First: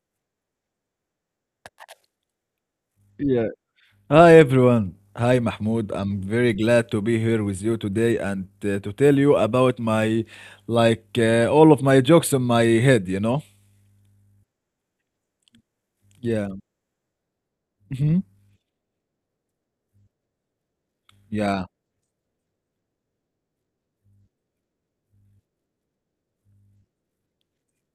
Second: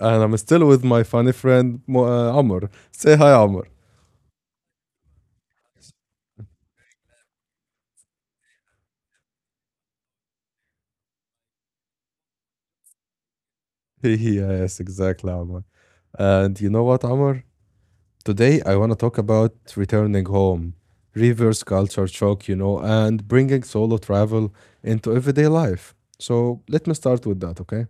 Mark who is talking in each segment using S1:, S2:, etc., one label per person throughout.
S1: and I'm still with my funny friend Amr. Say hi,
S2: Yeah.
S1: Amr.
S2: Hi, everyone. Hi, Mahmoud. I'm very glad to be here with you today and to tell you about all of my jokes in my head, you know?
S1: Yes, exactly, Amr.
S2: Yeah.
S1: And you know what, Amr?
S2: Hmm.
S1: Today, I want to talk about returning home, reverse
S2: Yeah.
S1: culture shock, and bringing solo travel into everyday life. So let me start with that, okay?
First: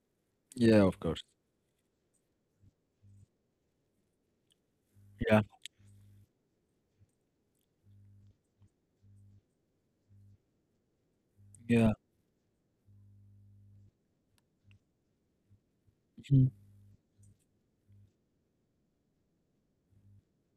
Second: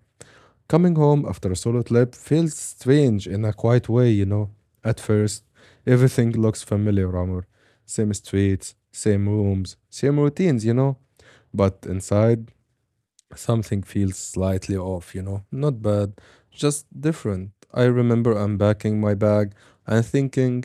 S2: Yeah,
S1: Coming
S2: of course.
S1: home after a solid trip feels strange in a quiet way. At
S2: Yeah.
S1: first, everything looks familiar, Amr. Same streets, same rooms, same routines. But
S2: Yeah.
S1: inside, something feels slightly off. Not bad,
S2: Mhm.
S1: just different. I remember unpacking my bag and thinking,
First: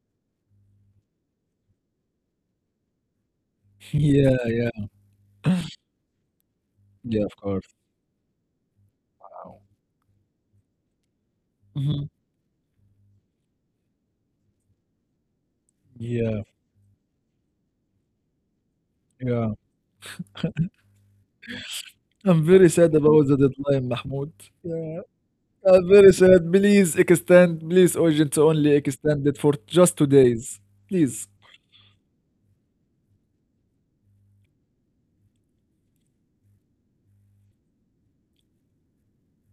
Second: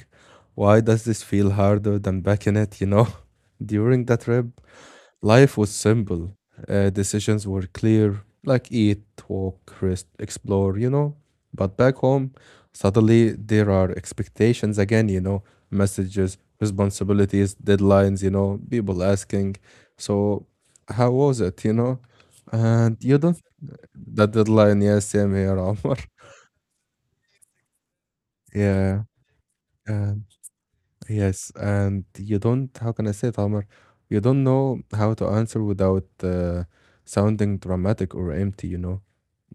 S1: why does this feel harder than back in it? During that
S2: Yeah.
S1: trip,
S2: Yeah.
S1: life was simple.
S2: Yeah, of
S1: Decisions were
S2: course.
S1: clear, like eat,
S2: Ow.
S1: walk, rest, explore. But back
S2: Mhm.
S1: home, suddenly there are expectations again, messages,
S2: Yeah.
S1: responsibilities, deadlines, people asking.
S2: Yeah.
S1: So, how was it?
S2: I'm very sad
S1: And you
S2: about the
S1: don't.
S2: deadline,
S1: That
S2: Mahmoud.
S1: deadline,
S2: Yeah.
S1: yes, same here,
S2: I'm
S1: Omar.
S2: very sad. Please extend, please, urgent, only
S1: Yeah.
S2: extend it for just 2 days. Please.
S1: Yes, and you don't, how can I say it, Omar? You don't know how to answer without sounding dramatic or empty?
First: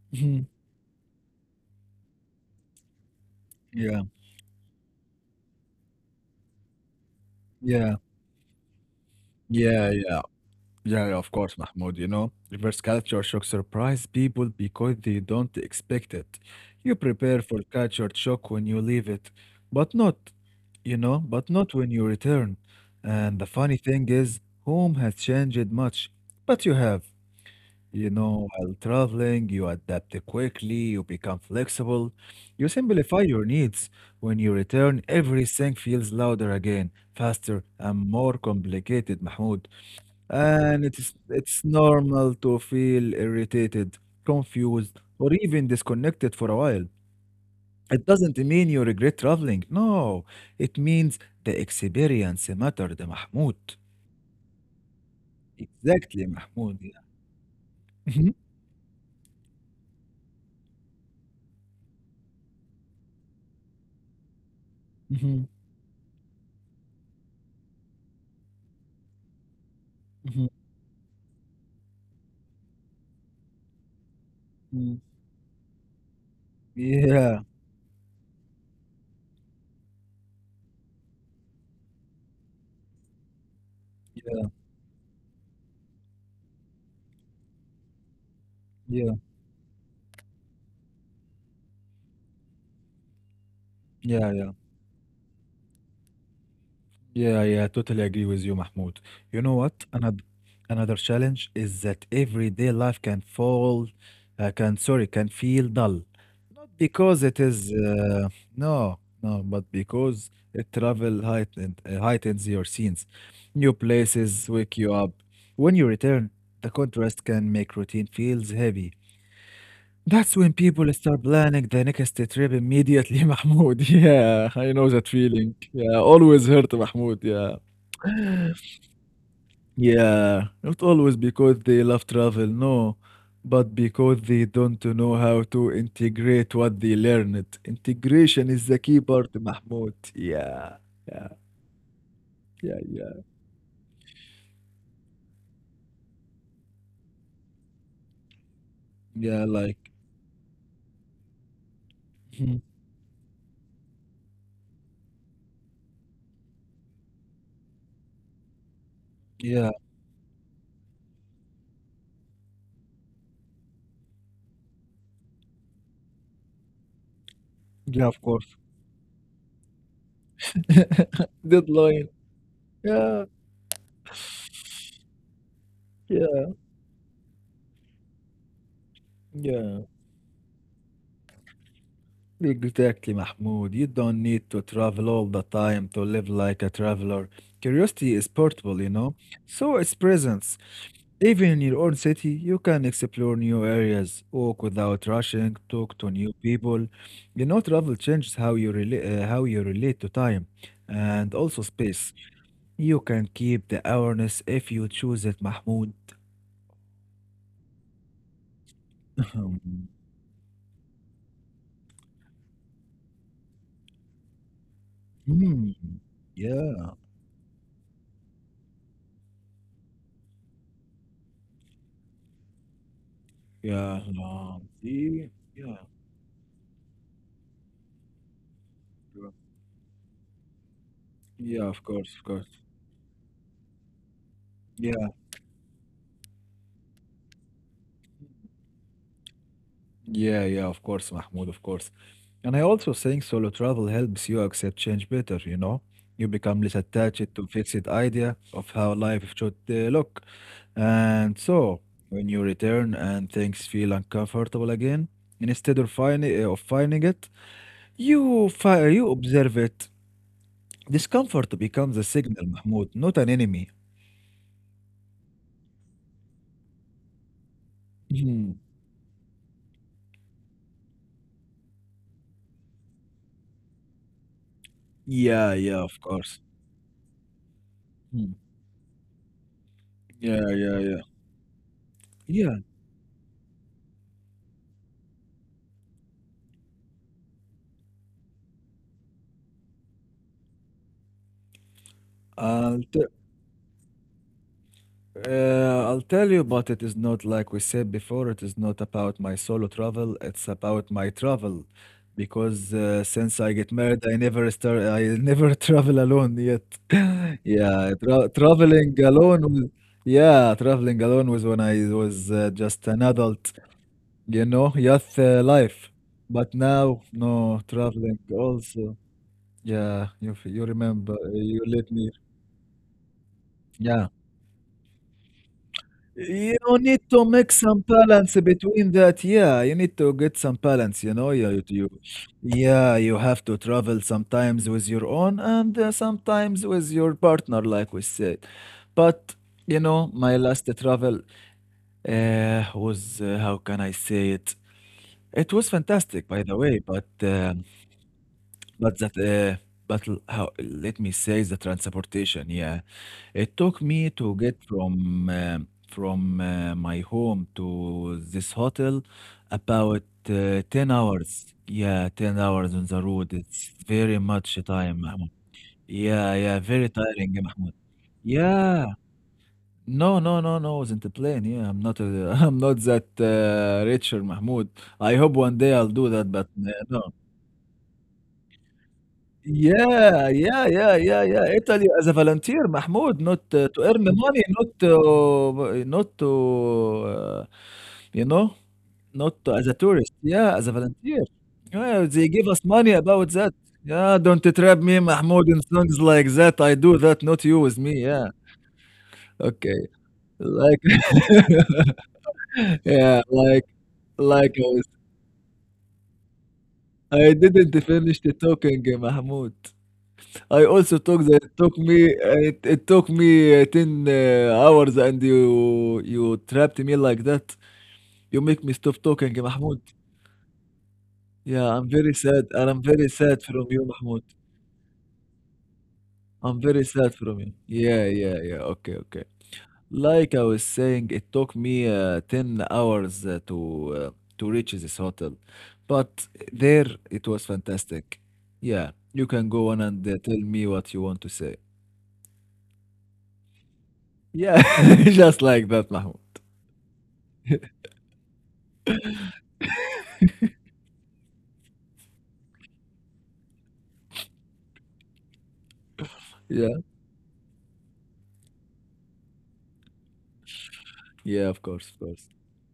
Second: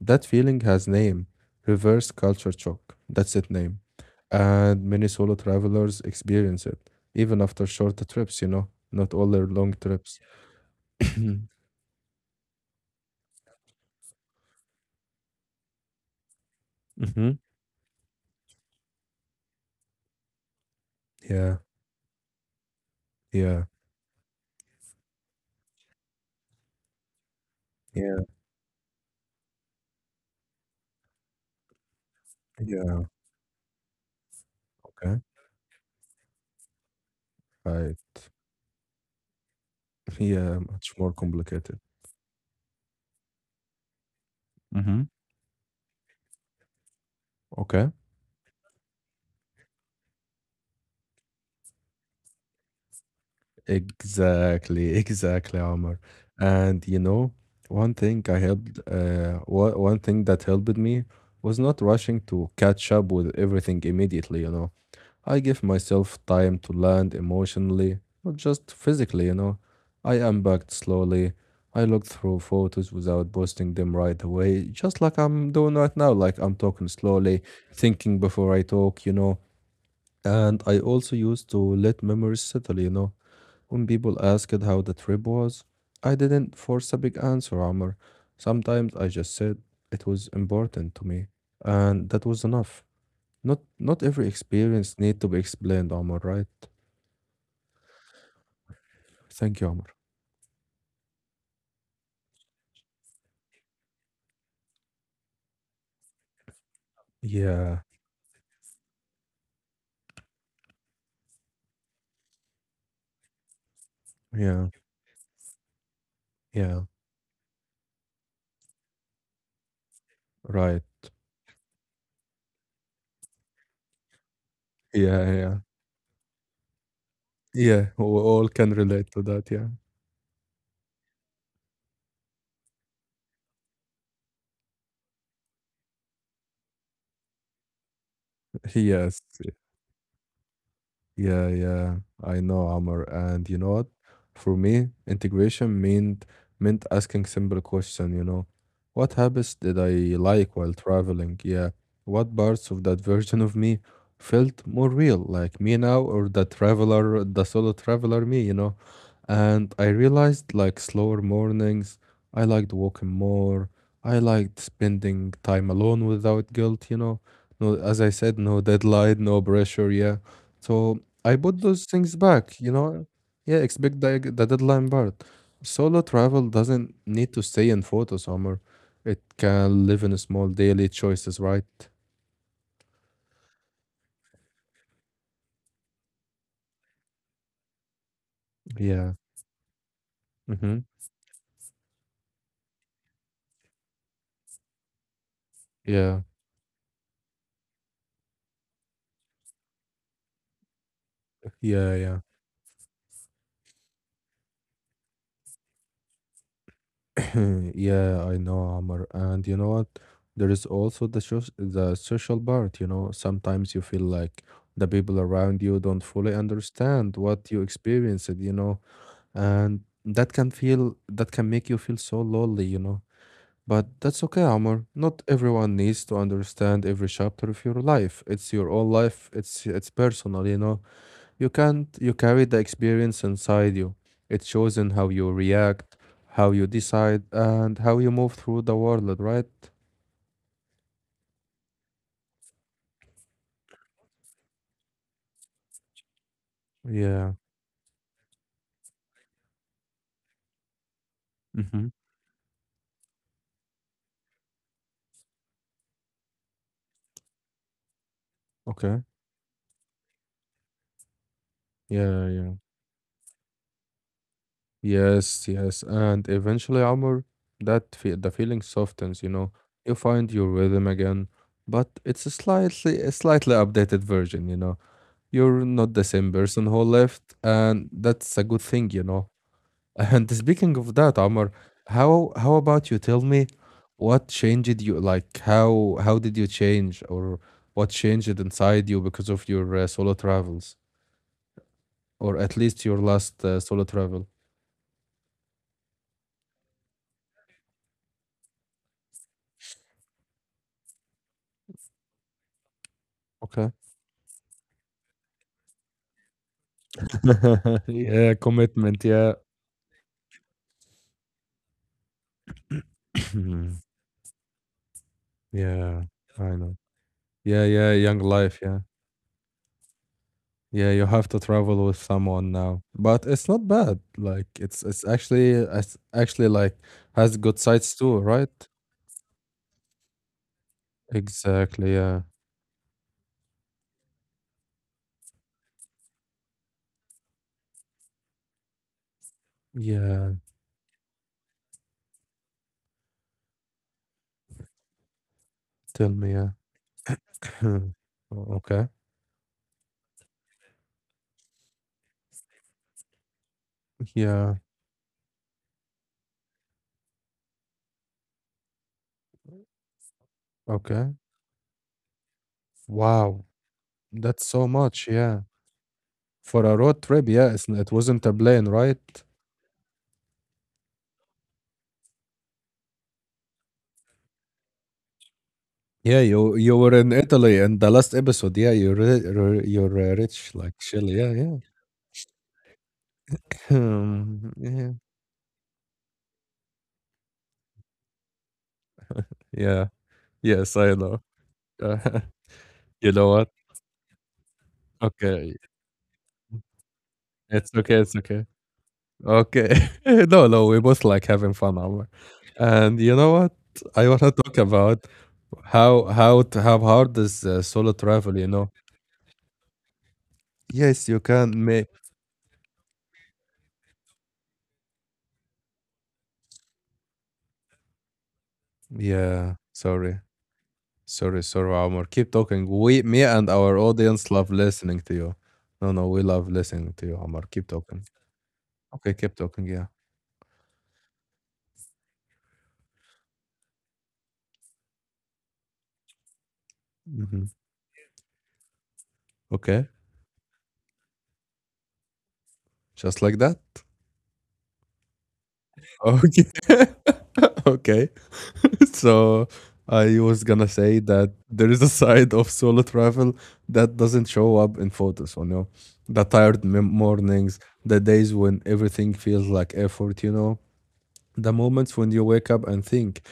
S1: That
S2: Mhm.
S1: feeling has name, reverse culture shock. That's its name.
S2: Yeah.
S1: And many solo travelers experience it, even after
S2: Yeah.
S1: shorter trips? Not all their long
S2: Yeah,
S1: trips.
S2: yeah. Yeah, yeah, of
S1: hmm
S2: course, Mahmoud. You know, reverse culture shock surprise people because they don't expect it. You prepare for culture shock when you leave it, but not, you know, but
S1: Yeah,
S2: not when you return. And the
S1: yeah,
S2: funny thing is, home has changed much, but you have. You
S1: yeah,
S2: know, while traveling, you adapt quickly, you become flexible, you
S1: yeah.
S2: simplify your needs. When you return,
S1: Okay.
S2: everything feels louder again, faster,
S1: I,
S2: and more complicated, Mahmoud.
S1: yeah,
S2: And
S1: much
S2: it's
S1: more
S2: it's
S1: complicated.
S2: normal to feel irritated, confused,
S1: Hmm
S2: or even disconnected for a while.
S1: Okay.
S2: It doesn't mean you regret traveling. No, it means the experience mattered, Mahmoud.
S1: Exactly, exactly, Omar.
S2: Exactly, Mahmoud.
S1: And
S2: Yeah. Mhm,
S1: one thing that helped me was not rushing to catch up with everything immediately. I
S2: mhm,
S1: give myself time to land emotionally, not just physically. I
S2: mhm,
S1: unpacked slowly. I looked through photos without posting them right away,
S2: mhm.
S1: just like I'm doing right now. Like I'm talking
S2: Yeah,
S1: slowly, thinking before I talk. And I also used to let memories settle. When people
S2: yeah,
S1: asked how the trip was, I didn't force a big answer, Amr. Sometimes I
S2: yeah,
S1: just said it was important to me, and that was enough. Not every
S2: yeah, yeah.
S1: experience need to be explained, Amr, right?
S2: Yeah, yeah, totally agree with you, Mahmoud.
S1: Thank you,
S2: You
S1: Amr.
S2: know what? Another challenge is that everyday life can feel dull. Not because
S1: Yeah,
S2: it is no, no, but because it heightens your scenes. New
S1: yeah,
S2: places wake you up. When you
S1: yeah,
S2: return, the contrast can make routine feels heavy.
S1: right.
S2: That's when people start planning the next trip immediately, Mahmoud. Yeah, I
S1: Yeah,
S2: know
S1: yeah.
S2: that feeling. Yeah, always hurt, Mahmoud.
S1: Yeah, we
S2: Yeah.
S1: all can relate to that, yeah.
S2: Yeah, not always because they love travel, no, but because they don't know how to integrate what they learned. Integration
S1: Yes.
S2: is the key part, Mahmoud. Yeah,
S1: Yeah,
S2: yeah,
S1: yeah, I know, Amr.
S2: yeah,
S1: And you know
S2: yeah,
S1: what? For me, integration meant asking simple question. What habits did I
S2: yeah,
S1: like while traveling? Yeah. What parts of that
S2: mhm.
S1: version of me felt more real, like me now or the traveler, the solo traveler me? And I
S2: Yeah,
S1: realized like slower mornings, I liked walking more, I liked spending time alone without guilt. No, as I said, no
S2: yeah, of course.
S1: deadline, no pressure, yeah. So I put those things back,
S2: Deadline.
S1: you know. Yeah,
S2: Yeah,
S1: expect the deadline part. Solo travel doesn't
S2: yeah,
S1: need to stay in photos, Omar. It can live in
S2: yeah.
S1: small daily choices, right?
S2: Exactly, Mahmoud. You don't need to travel all the time to live like a traveler. Curiosity is
S1: Yeah.
S2: portable, you know, so is
S1: Mm-hmm.
S2: presence. Even in your own city, you can explore new areas, walk without rushing,
S1: Yeah.
S2: talk to new people. You know, travel changes how you relate to time,
S1: Yeah.
S2: and
S1: Yeah.
S2: also space. You can keep the awareness if you choose it, Mahmoud.
S1: Yeah, I know, Amr. And you know what?
S2: Um,
S1: There is also the shows, the social part. Sometimes you feel like the people around you don't
S2: hmm.
S1: fully understand what
S2: Yeah,
S1: you experienced, and that can make you feel so lonely. But that's okay,
S2: yeah,
S1: Amr. Not everyone
S2: see,
S1: needs to
S2: yeah,
S1: understand every chapter of your life. It's your own life. It's personal, you know. You can't, you
S2: yeah,
S1: carry the
S2: of course,
S1: experience inside you. It shows in how you
S2: yeah,
S1: react, how you decide, and how you move through the world, right?
S2: yeah, yeah, of course, Mahmoud, of course. And I also think solo travel helps you accept change better, you know? You become less
S1: Yeah.
S2: attached to fixed idea of how life should look.
S1: hmm
S2: And so, when you return and things feel uncomfortable again, instead of finding it,
S1: Okay.
S2: you observe it. Discomfort
S1: Yeah, yeah. Yeah.
S2: becomes a signal, Mahmoud, not an enemy.
S1: Yes, yes. And eventually, Amr, that fe the feeling
S2: Mhm.
S1: softens, you know. You find your rhythm again, but it's a slightly updated version, you know. You're not the
S2: Yeah,
S1: same
S2: yeah, of
S1: person who
S2: course.
S1: left, and that's a good thing,
S2: Mhm.
S1: you know. And speaking of
S2: Yeah,
S1: that,
S2: yeah,
S1: Amr,
S2: yeah.
S1: how about you
S2: Yeah,
S1: tell me what changed you? Like how did you change, or what changed inside you because of your solo travels, or at least your
S2: I'll
S1: last solo travel?
S2: I'll tell you, but it is not like we said before, it is not about my solo travel, it's about my travel. Because
S1: Okay.
S2: since I get married, I never travel alone yet.
S1: Yeah,
S2: Yeah,
S1: commitment. Yeah.
S2: traveling alone was, yeah, traveling alone was when I was just an adult, you know, youth
S1: Yeah,
S2: life.
S1: I know.
S2: But now,
S1: Yeah, yeah, young
S2: no,
S1: life. Yeah,
S2: traveling also. Yeah,
S1: yeah. You
S2: you
S1: have to
S2: remember,
S1: travel with
S2: you let
S1: someone
S2: me.
S1: now, but it's not bad. Like
S2: Yeah.
S1: it's actually like has
S2: You
S1: good
S2: need to
S1: sides
S2: make
S1: too,
S2: some
S1: right?
S2: balance between that. Yeah, you need to get some balance, you know.
S1: Exactly. Yeah.
S2: Yeah, you have to travel sometimes with your own and sometimes with your partner, like we said. But,
S1: Yeah,
S2: you know, my last travel how can I say it?
S1: tell
S2: It was
S1: me. Yeah.
S2: fantastic, by the way,
S1: Oh, okay.
S2: but that, uh, but let me say the transportation, yeah. It took
S1: Yeah.
S2: me to get from my home to this hotel about
S1: Okay.
S2: 10 hours. Yeah, 10 hours
S1: Wow.
S2: on the road. It's
S1: That's so
S2: very
S1: much.
S2: much
S1: Yeah.
S2: time, Mahmoud.
S1: For a
S2: Yeah,
S1: road
S2: yeah,
S1: trip.
S2: very
S1: Yeah. It
S2: tiring,
S1: wasn't a
S2: Mahmoud.
S1: plane, right?
S2: Yeah. No, no, no, no, I wasn't a plane. Yeah, I'm not a, I'm not that richer, Mahmoud. I hope one
S1: Yeah,
S2: day I'll
S1: you
S2: do
S1: you
S2: that,
S1: were
S2: but
S1: in Italy
S2: no.
S1: in the last episode. Yeah, you're ri- ri- you're rich like
S2: Yeah,
S1: Chile.
S2: yeah,
S1: Yeah,
S2: yeah,
S1: yeah.
S2: yeah, yeah. Italy as a volunteer, Mahmoud, not to
S1: Hmm,
S2: earn
S1: yeah.
S2: money, not to, not to, uh, you know,
S1: Yeah.
S2: not to, as a tourist.
S1: Yes, I
S2: Yeah,
S1: know.
S2: as a volunteer.
S1: Uh,
S2: Yeah, they give
S1: you
S2: us
S1: know
S2: money
S1: what?
S2: about that. Yeah, don't trap
S1: Okay.
S2: me, Mahmoud, in songs like that. I do
S1: It's
S2: that,
S1: okay.
S2: not
S1: It's
S2: you with
S1: okay.
S2: me. Yeah.
S1: Okay. No,
S2: Okay.
S1: no, we both like
S2: Like,
S1: having fun, Omar. And you know what?
S2: yeah,
S1: I want
S2: like,
S1: to talk about.
S2: like I was,
S1: How hard is solo
S2: I didn't
S1: travel?
S2: finish the talking, Mahmoud.
S1: Yes, you
S2: I also
S1: can
S2: took
S1: make
S2: that took me it, it took me 10 hours and you trapped me like that. You make me stop
S1: Yeah,
S2: talking,
S1: sorry.
S2: Mahmoud.
S1: Sorry, sorry, Omar. Keep
S2: Yeah, I'm
S1: talking.
S2: very
S1: We
S2: sad
S1: me
S2: and I'm
S1: and
S2: very
S1: our
S2: sad from
S1: audience
S2: you,
S1: love
S2: Mahmoud.
S1: listening to you. No, no, we love listening to you,
S2: I'm very
S1: Omar. Keep
S2: sad from
S1: talking.
S2: you. Yeah, yeah,
S1: Okay,
S2: yeah.
S1: keep
S2: Okay,
S1: talking,
S2: okay.
S1: yeah.
S2: Like I was saying, it took me 10 hours uh, to reach this hotel. But
S1: hmm
S2: there it was fantastic. Yeah, you
S1: Okay.
S2: can go on and tell me what you want to say.
S1: Just like that.
S2: Yeah, just like
S1: Okay.
S2: that, Mahmoud.
S1: Okay. So I was gonna say that there is a side of solo travel that doesn't show up in photos, the tired
S2: Yeah.
S1: mornings, the days when everything feels like effort, the moments
S2: Yeah,
S1: when
S2: of
S1: you
S2: course,
S1: wake
S2: of
S1: up and
S2: course.
S1: think,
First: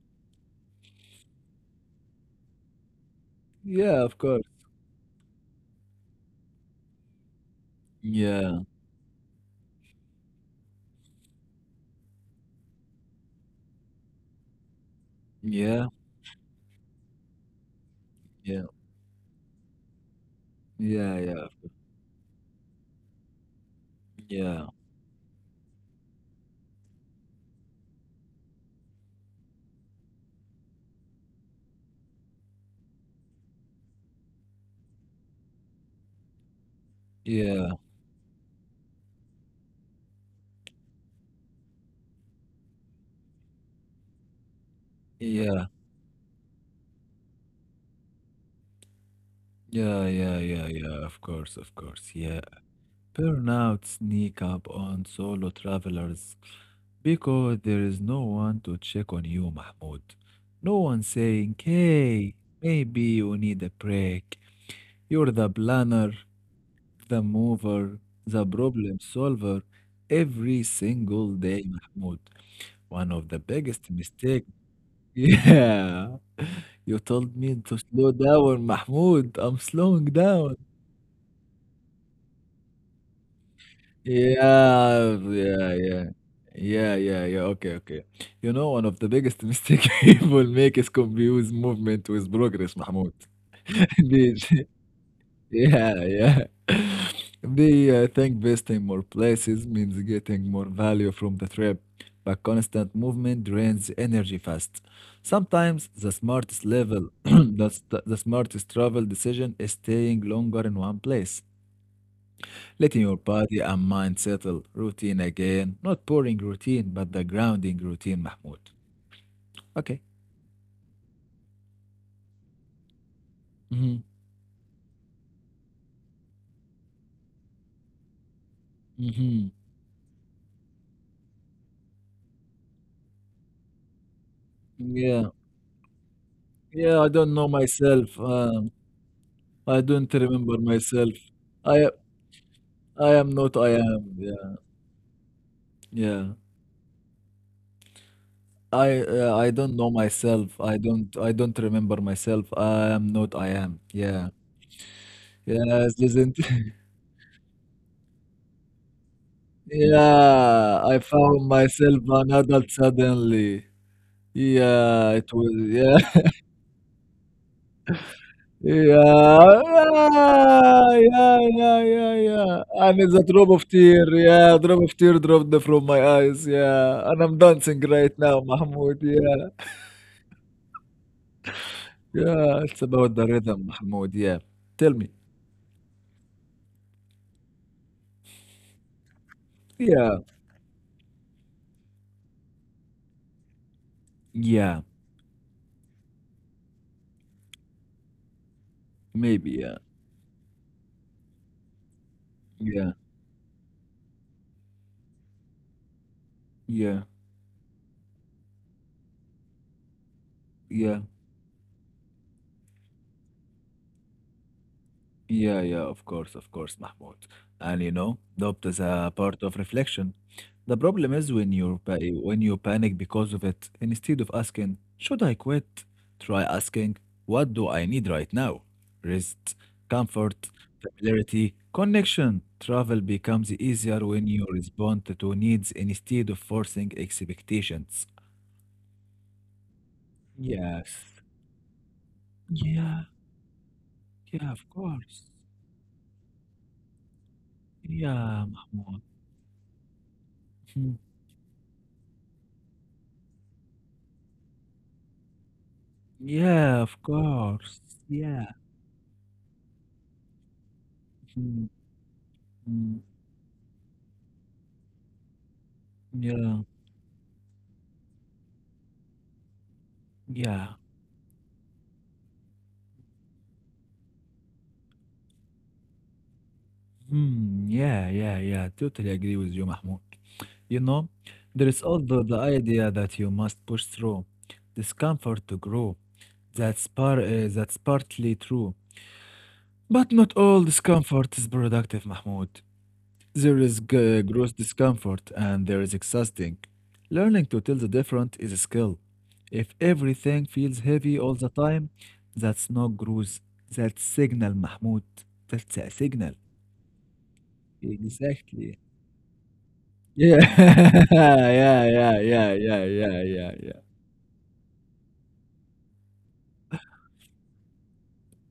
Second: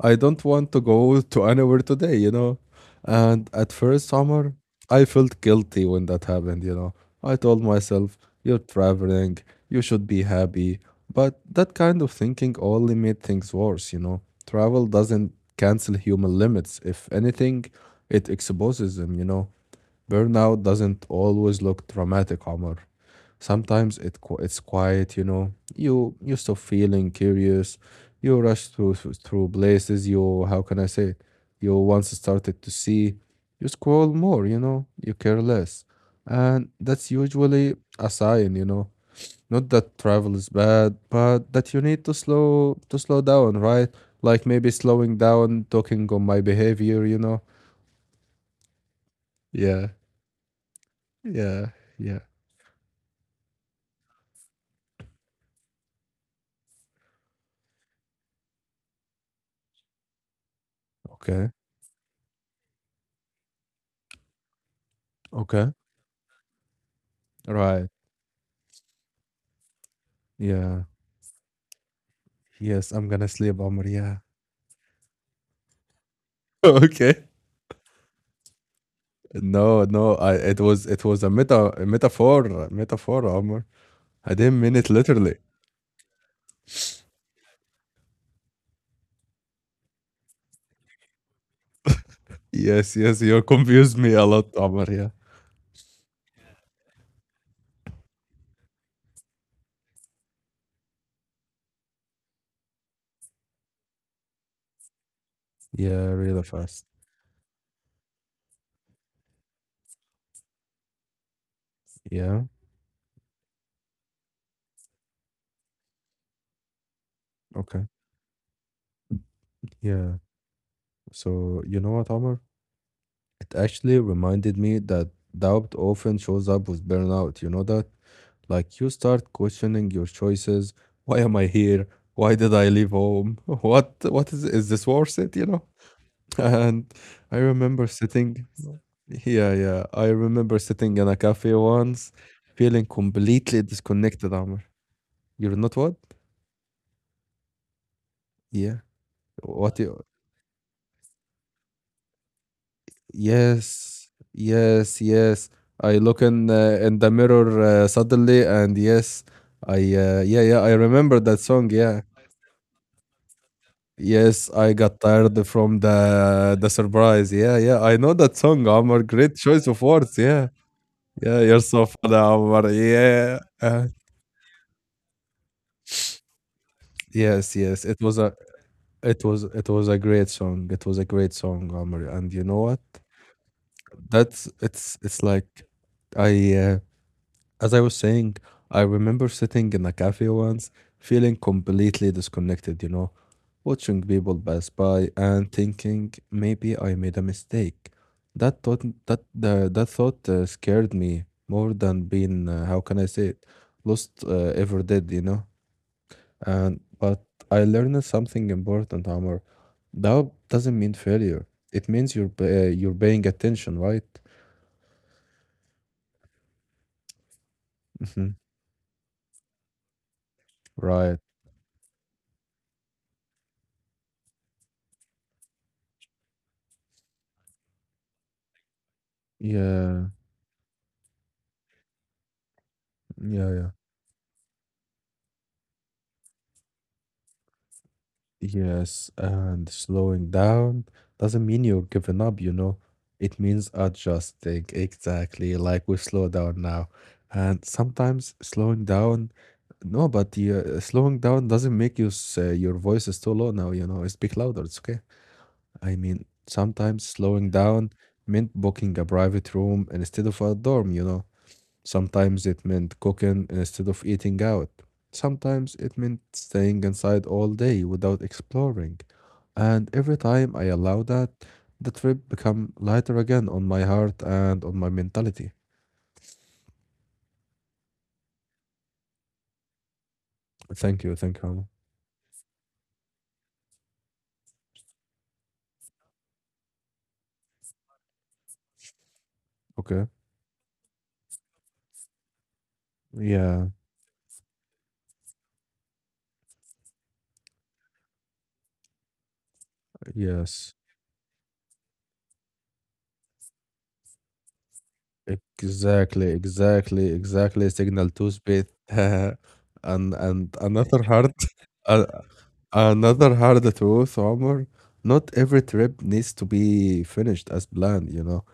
S1: I don't want to go to anywhere today? And at
S2: Yeah,
S1: first
S2: of course.
S1: summer, I felt guilty when that happened? I told myself, you're
S2: Yeah,
S1: traveling, you should be happy. But that kind of thinking only made things worse? Travel doesn't
S2: yeah,
S1: cancel human limits. If anything, it
S2: yeah,
S1: exposes them? Burnout doesn't
S2: yeah, yeah,
S1: always look dramatic, Omar. Sometimes it's
S2: yeah,
S1: quiet, you know. You stop feeling curious. You rush through places you how can I say it? You once started to see. You scroll more, you know. You care less, and that's
S2: yeah,
S1: usually a sign. Not that travel is bad, but that you need to slow down, right? Like maybe slowing down,
S2: yeah,
S1: talking on my behavior. Yeah,
S2: yeah, yeah, yeah, yeah, of course,
S1: yeah,
S2: of course.
S1: yeah.
S2: Yeah, burnout sneak up on solo travelers because there is no one to check on you, Mahmoud. No one
S1: Okay,
S2: saying, hey, maybe you need a break. You're the
S1: okay,
S2: planner, the
S1: right.
S2: mover, the problem solver every
S1: Yeah.
S2: single day, Mahmoud.
S1: Yes, I'm
S2: One
S1: gonna
S2: of the
S1: sleep, Amr.
S2: biggest
S1: Yeah.
S2: mistake. Yeah. You
S1: Okay.
S2: told me to slow down, Mahmoud. I'm
S1: No,
S2: slowing
S1: no,
S2: down.
S1: it was a metaphor, Amr. I didn't mean it
S2: Yeah,
S1: literally.
S2: yeah, yeah. Yeah, yeah, yeah. Okay, okay. You know, one of the biggest mistake people make is confuse movement with progress,
S1: Yes,
S2: Mahmoud.
S1: yes, you confused me a lot,
S2: Indeed.
S1: Amr. Yeah.
S2: Yeah, yeah. They think visiting more places means getting more value from the trip, but constant movement drains energy fast. Sometimes
S1: Yeah,
S2: the
S1: really
S2: smartest
S1: fast.
S2: level, the smartest travel decision is staying longer in one place,
S1: Yeah.
S2: letting your body and mind settle. Routine again, not boring routine, but the grounding
S1: Okay.
S2: routine, Mahmoud. Okay.
S1: Yeah. So you know what, Amr? It actually
S2: Hmm.
S1: reminded me that doubt often shows up with burnout. You know that? Like you start
S2: Hmm.
S1: questioning your choices. Why am I here? Why did I leave home? What is this worth it, you
S2: Yeah.
S1: know? And
S2: Yeah, I
S1: I
S2: don't know
S1: remember sitting,
S2: myself.
S1: yeah, yeah.
S2: I
S1: I
S2: don't
S1: remember
S2: remember
S1: sitting in a
S2: myself.
S1: cafe once,
S2: I
S1: feeling
S2: I am
S1: completely
S2: not I
S1: disconnected,
S2: am.
S1: Amr.
S2: Yeah.
S1: You're not what?
S2: Yeah.
S1: Yeah. What
S2: I
S1: you?
S2: don't know myself. I don't remember myself. I am not I am.
S1: Yes,
S2: Yeah.
S1: yes, yes. I
S2: Yes,
S1: look
S2: isn't
S1: in the mirror suddenly, and yes, I yeah, yeah. I
S2: Yeah, I
S1: remember that
S2: found
S1: song.
S2: myself
S1: Yeah,
S2: an adult suddenly.
S1: yes. I got
S2: Yeah, it
S1: tired
S2: was
S1: from
S2: yeah.
S1: the surprise. Yeah, yeah. I know that song, Amr. Great choice of
S2: Yeah.
S1: words. Yeah,
S2: Yeah, yeah,
S1: yeah. You're
S2: yeah,
S1: so
S2: yeah,
S1: funny,
S2: yeah.
S1: Amr.
S2: And it's a
S1: Yeah.
S2: drop of tear. Yeah, a drop of tear dropped from my eyes. Yeah. And I'm
S1: Yes,
S2: dancing
S1: yes. It
S2: right
S1: was a
S2: now, Mahmoud.
S1: it was
S2: Yeah.
S1: it was a great song. It was a great song, Omar. And you know
S2: Yeah,
S1: what?
S2: it's about the rhythm, Mahmoud. Yeah.
S1: That's
S2: Tell me.
S1: it's like I as I was saying, I remember sitting in a
S2: Yeah,
S1: cafe once, feeling completely disconnected, watching people pass
S2: yeah,
S1: by and thinking maybe I made a mistake. That thought that
S2: maybe,
S1: the
S2: yeah,
S1: that thought uh, scared me more than being how
S2: yeah,
S1: can I say it, lost ever did? And
S2: yeah,
S1: but I learned something important, Amr. Doubt doesn't mean
S2: yeah,
S1: failure. It means you're paying attention, right?
S2: yeah, yeah, of course, Mahmoud. And you know,
S1: hmm
S2: doubt is a part of reflection. The problem
S1: Right.
S2: is when you panic because of it, instead of asking, should I quit? Try asking, what do I need right now? Rest,
S1: Yeah.
S2: comfort, familiarity, connection. Travel
S1: Yeah.
S2: becomes
S1: Yeah.
S2: easier when you respond to needs instead of forcing expectations.
S1: Yes. And slowing down
S2: Yes.
S1: doesn't mean you're giving up. You know,
S2: Yeah.
S1: it means
S2: Yeah,
S1: adjusting.
S2: of course.
S1: Exactly. Like we slow down now, and sometimes
S2: Yeah,
S1: slowing
S2: Mahmoud.
S1: down. No, but the
S2: Mhm.
S1: slowing down doesn't make you say your voice is too low now. Speak louder. It's okay. I mean,
S2: Yeah, of
S1: sometimes slowing
S2: course.
S1: down
S2: Yeah.
S1: meant booking a private room instead of a dorm.
S2: Mhm.
S1: Sometimes it meant
S2: Mhm.
S1: cooking instead of eating out. Sometimes it meant
S2: Yeah.
S1: staying inside all day without exploring. And every time I
S2: Yeah.
S1: allow that, the trip become lighter again on my heart and on my mentality.
S2: Hmm. Yeah, yeah, yeah. Totally agree with you, Mahmoud. You
S1: Thank
S2: know,
S1: you, thank you. Alma.
S2: there is also the idea that you must push through discomfort to grow. That's partly true.
S1: Okay.
S2: But not all discomfort is productive, Mahmoud. There
S1: Yeah,
S2: is gross discomfort and there is exhausting. Learning to tell the different is a skill. If everything
S1: yes.
S2: feels heavy all the time, that's not gross. That's signal, Mahmoud. That's a
S1: Exactly,
S2: signal.
S1: exactly, exactly. Signal to space.
S2: Exactly.
S1: and
S2: Yeah.
S1: and another heart.
S2: Yeah,
S1: a-
S2: yeah, yeah, yeah, yeah,
S1: Another
S2: yeah,
S1: hard
S2: yeah.
S1: truth, Omar. Not every trip needs to be finished as planned.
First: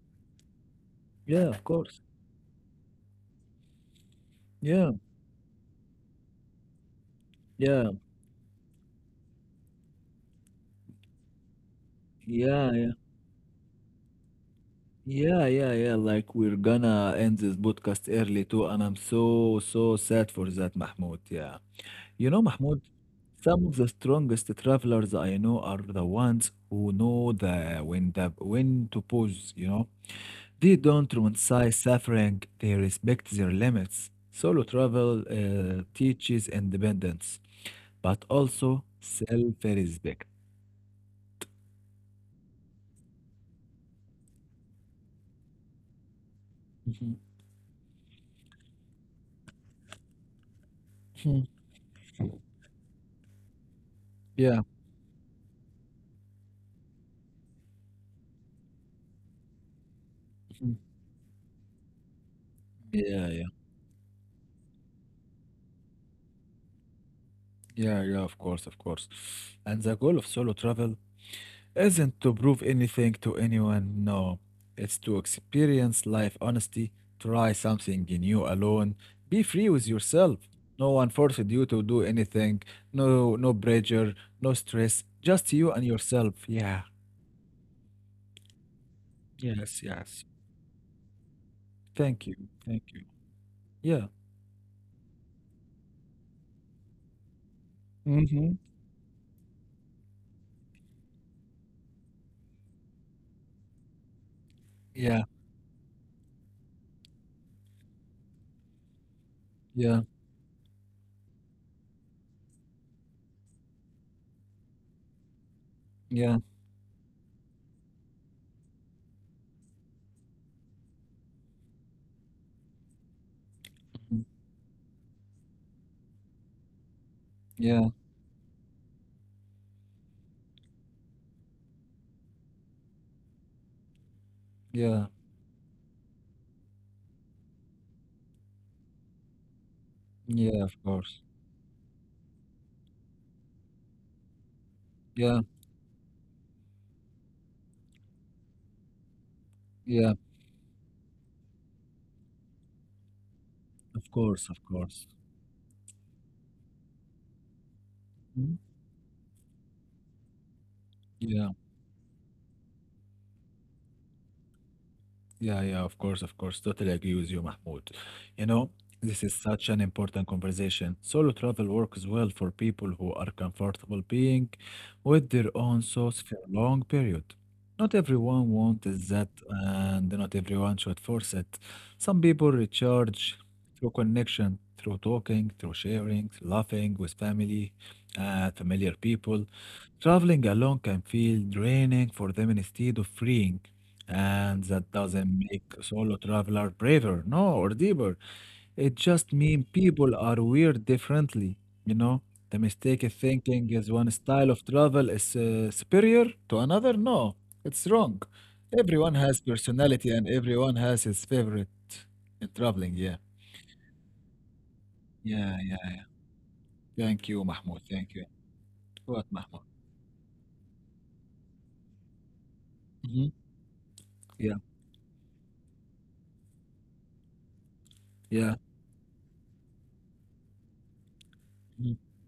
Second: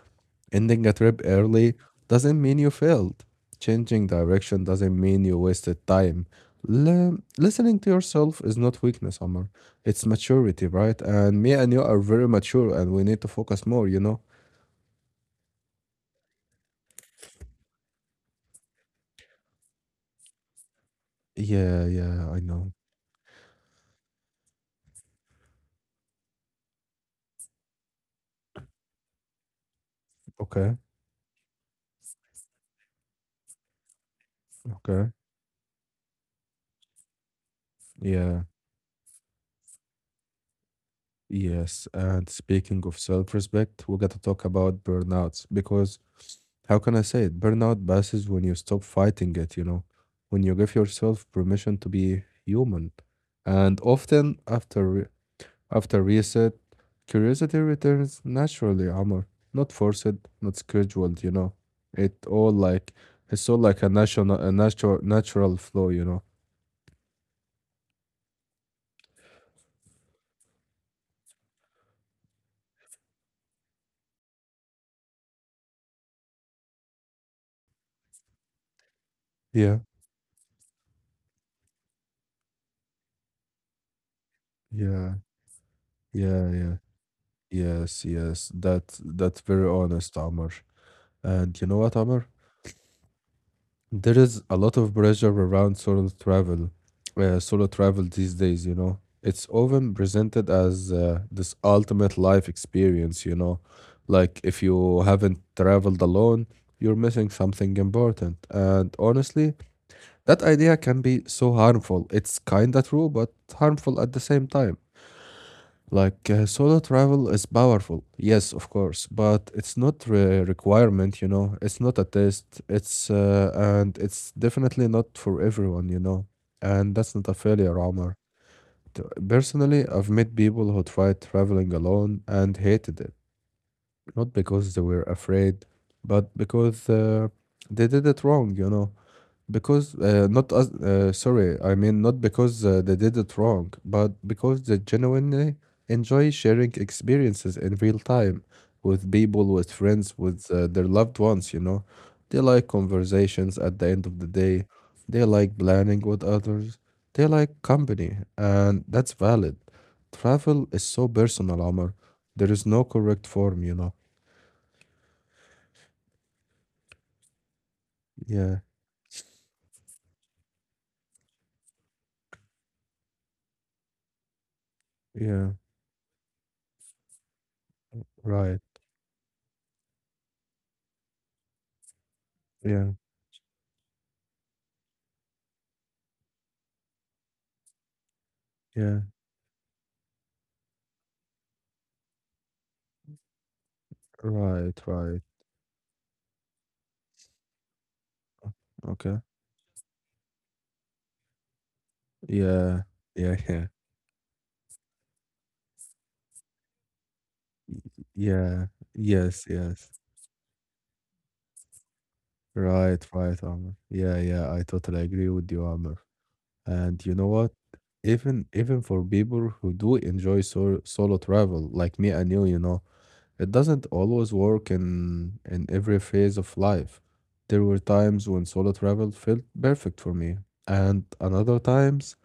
S1: Ending a trip
S2: Yeah, of
S1: early
S2: course.
S1: doesn't mean you failed. Changing direction
S2: Yeah,
S1: doesn't mean you wasted time. Listening
S2: yeah,
S1: to yourself is not weakness, Omar. It's maturity, right? And me and you are very
S2: yeah,
S1: mature
S2: yeah,
S1: and we need to focus more?
S2: yeah, yeah, yeah. Like we're gonna end this podcast early too, and I'm so, so sad for that, Mahmoud. Yeah.
S1: Yeah,
S2: You
S1: yeah, I
S2: know,
S1: know.
S2: Mahmoud, some of the strongest travelers I know are the ones who know the when to pause, you know. They
S1: Okay,
S2: don't romanticize suffering, they respect their limits. Solo
S1: okay.
S2: travel teaches independence, but
S1: Yeah,
S2: also self-respect.
S1: yes. And speaking of self respect, we got to talk about burnouts because how can I
S2: Mhm,
S1: say it? Burnout passes when you stop fighting it, you know, when you give yourself
S2: mhm.
S1: permission to be human. And often
S2: Yeah.
S1: after after reset, curiosity returns naturally, Amr. Not forced, not
S2: Mhm.
S1: scheduled, you know. It all like
S2: Yeah, yeah.
S1: it's all like a natural flow, you know.
S2: Yeah, yeah, of course, of course. And the goal of solo travel isn't to prove anything to anyone, no. It's to experience life honestly, try something new alone, be free
S1: Yeah.
S2: with yourself. No one forced you to do anything, no no pressure, no stress,
S1: Yeah.
S2: just you and yourself.
S1: Yeah, yeah.
S2: Yeah.
S1: Yes, yes. That's very
S2: Yes,
S1: honest,
S2: yes.
S1: Amr. And you know what,
S2: Thank
S1: Amr?
S2: you. Thank you. Yeah.
S1: There is a lot of pressure around solo travel these
S2: Mm-hmm.
S1: days, you know. It's often presented as this ultimate life experience, you know. Like if you
S2: Yeah,
S1: haven't traveled alone, you're missing something important. And honestly,
S2: yeah,
S1: that idea can be so harmful. It's kinda true, but harmful at the same time.
S2: yeah,
S1: Like solo travel is powerful, yes, of course, but it's not a requirement, you know. It's not a test. It's and
S2: mhm.
S1: it's definitely not for everyone, you know. And that's not a failure,
S2: Yeah,
S1: Omar. T- Personally, I've met people who tried traveling alone and hated it, not because they
S2: yeah,
S1: were afraid, but because they did it wrong, you know. Because not
S2: yeah, of
S1: us,
S2: course.
S1: sorry, I mean not because they did it wrong, but because they
S2: Yeah,
S1: genuinely enjoy sharing experiences in real time with people, with
S2: yeah,
S1: friends, with their loved ones, you know. They like conversations at the
S2: of
S1: end of the
S2: course, of
S1: day.
S2: course.
S1: They like planning with others. They like company,
S2: Mhm.
S1: and that's valid. Travel is so
S2: Yeah.
S1: personal, Omar. There is no correct form, you know.
S2: Yeah, yeah, of course, of course. Totally agree with you, Mahmoud. You
S1: Yeah,
S2: know, this is such an important conversation. Solo travel works well for people who are comfortable being with their
S1: yeah,
S2: own thoughts for a long period. Not everyone
S1: right.
S2: wants that, and not everyone should force it. Some people
S1: Yeah,
S2: recharge through connection, through talking, through sharing, laughing with family, familiar
S1: yeah,
S2: people. Traveling alone can feel draining for them instead of freeing. And
S1: right,
S2: that
S1: right.
S2: doesn't make a solo traveler braver, no, or deeper. It
S1: Okay.
S2: just means people are weird differently. You know, the
S1: Yeah,
S2: mistake of
S1: yeah, yeah,
S2: thinking is one style of travel is superior to another. No, it's wrong.
S1: yeah,
S2: Everyone has
S1: yes, yes.
S2: personality and everyone has his favorite in traveling.
S1: Right,
S2: Yeah,
S1: right, Amr. Yeah, yeah, I totally agree with
S2: yeah,
S1: you,
S2: yeah.
S1: Amr. And you
S2: Thank
S1: know
S2: you,
S1: what?
S2: Mahmoud. Thank you.
S1: Even for
S2: What,
S1: people
S2: Mahmoud?
S1: who do enjoy solo travel, like me and you know.
S2: Hmm.
S1: It doesn't always
S2: Yeah,
S1: work in every phase of life. There were times when
S2: yeah.
S1: solo travel felt perfect for me, and another
S2: Mm.
S1: times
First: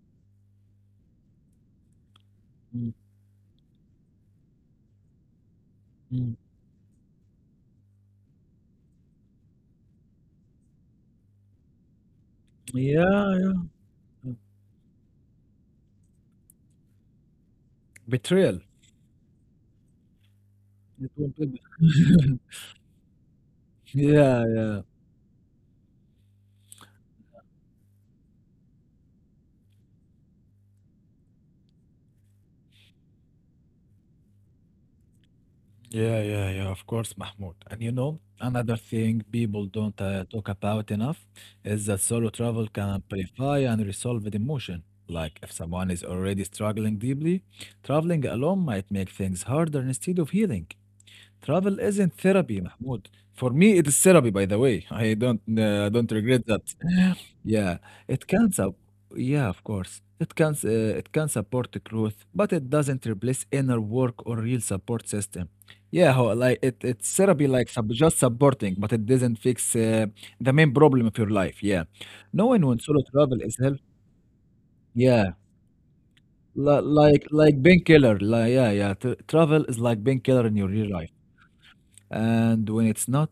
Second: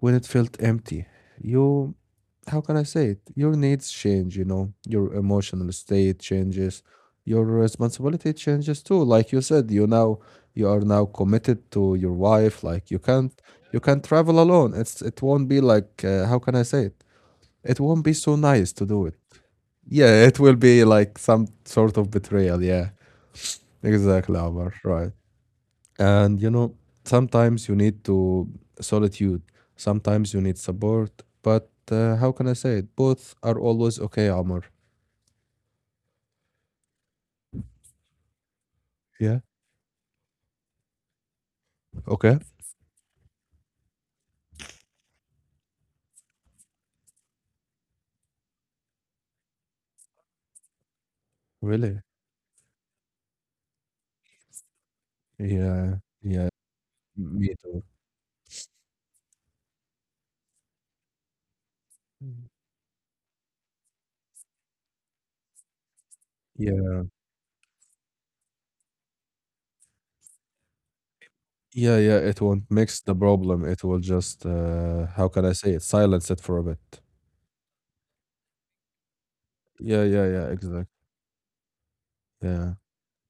S1: when it felt empty. You, how can I
S2: Mm,
S1: say it? Your needs change, you know, your emotional state
S2: mm.
S1: changes, your responsibility changes too. Like you said, you are now committed to your wife. Like
S2: Yeah, yeah.
S1: you can't travel alone. It won't be like how can I say it? It won't be so
S2: Betrayal.
S1: nice to do it, yeah, it will be
S2: It
S1: like
S2: won't
S1: some
S2: be-
S1: sort of betrayal. Yeah, exactly,
S2: Yeah,
S1: Omar.
S2: yeah.
S1: Right. And you know, sometimes you need to solitude. Sometimes you need support. But how can I say it? Both are always okay, Omar.
S2: Yeah, yeah, yeah, of course, Mahmoud. And you know, another thing
S1: Yeah.
S2: people don't talk about enough is that solo
S1: Okay.
S2: travel can amplify and resolve the emotion. Like, if someone is already struggling deeply, traveling alone might make things harder instead of healing. Travel
S1: Really?
S2: isn't therapy, Mahmoud. For me, it is therapy, by the way. I don't uh,
S1: Yeah.
S2: don't regret
S1: Yeah.
S2: that.
S1: Me
S2: Yeah,
S1: too.
S2: it can yeah, of course. It can support the growth,
S1: Mm.
S2: but it doesn't replace inner work or real support system. Yeah, like it
S1: Yeah.
S2: it's therapy like sub just supporting, but it doesn't fix the main problem of your life. Yeah,
S1: Yeah. Yeah. It
S2: knowing
S1: won't
S2: when
S1: mix
S2: solo
S1: the
S2: travel is
S1: problem.
S2: help.
S1: It will just how
S2: Yeah,
S1: can I say it? Silence it for a
S2: li-
S1: bit.
S2: like like painkiller. Like yeah, yeah. T Travel is
S1: Yeah.
S2: like
S1: Yeah.
S2: painkiller
S1: Yeah.
S2: in your
S1: Exactly.
S2: real life and
S1: Yeah.
S2: when it's not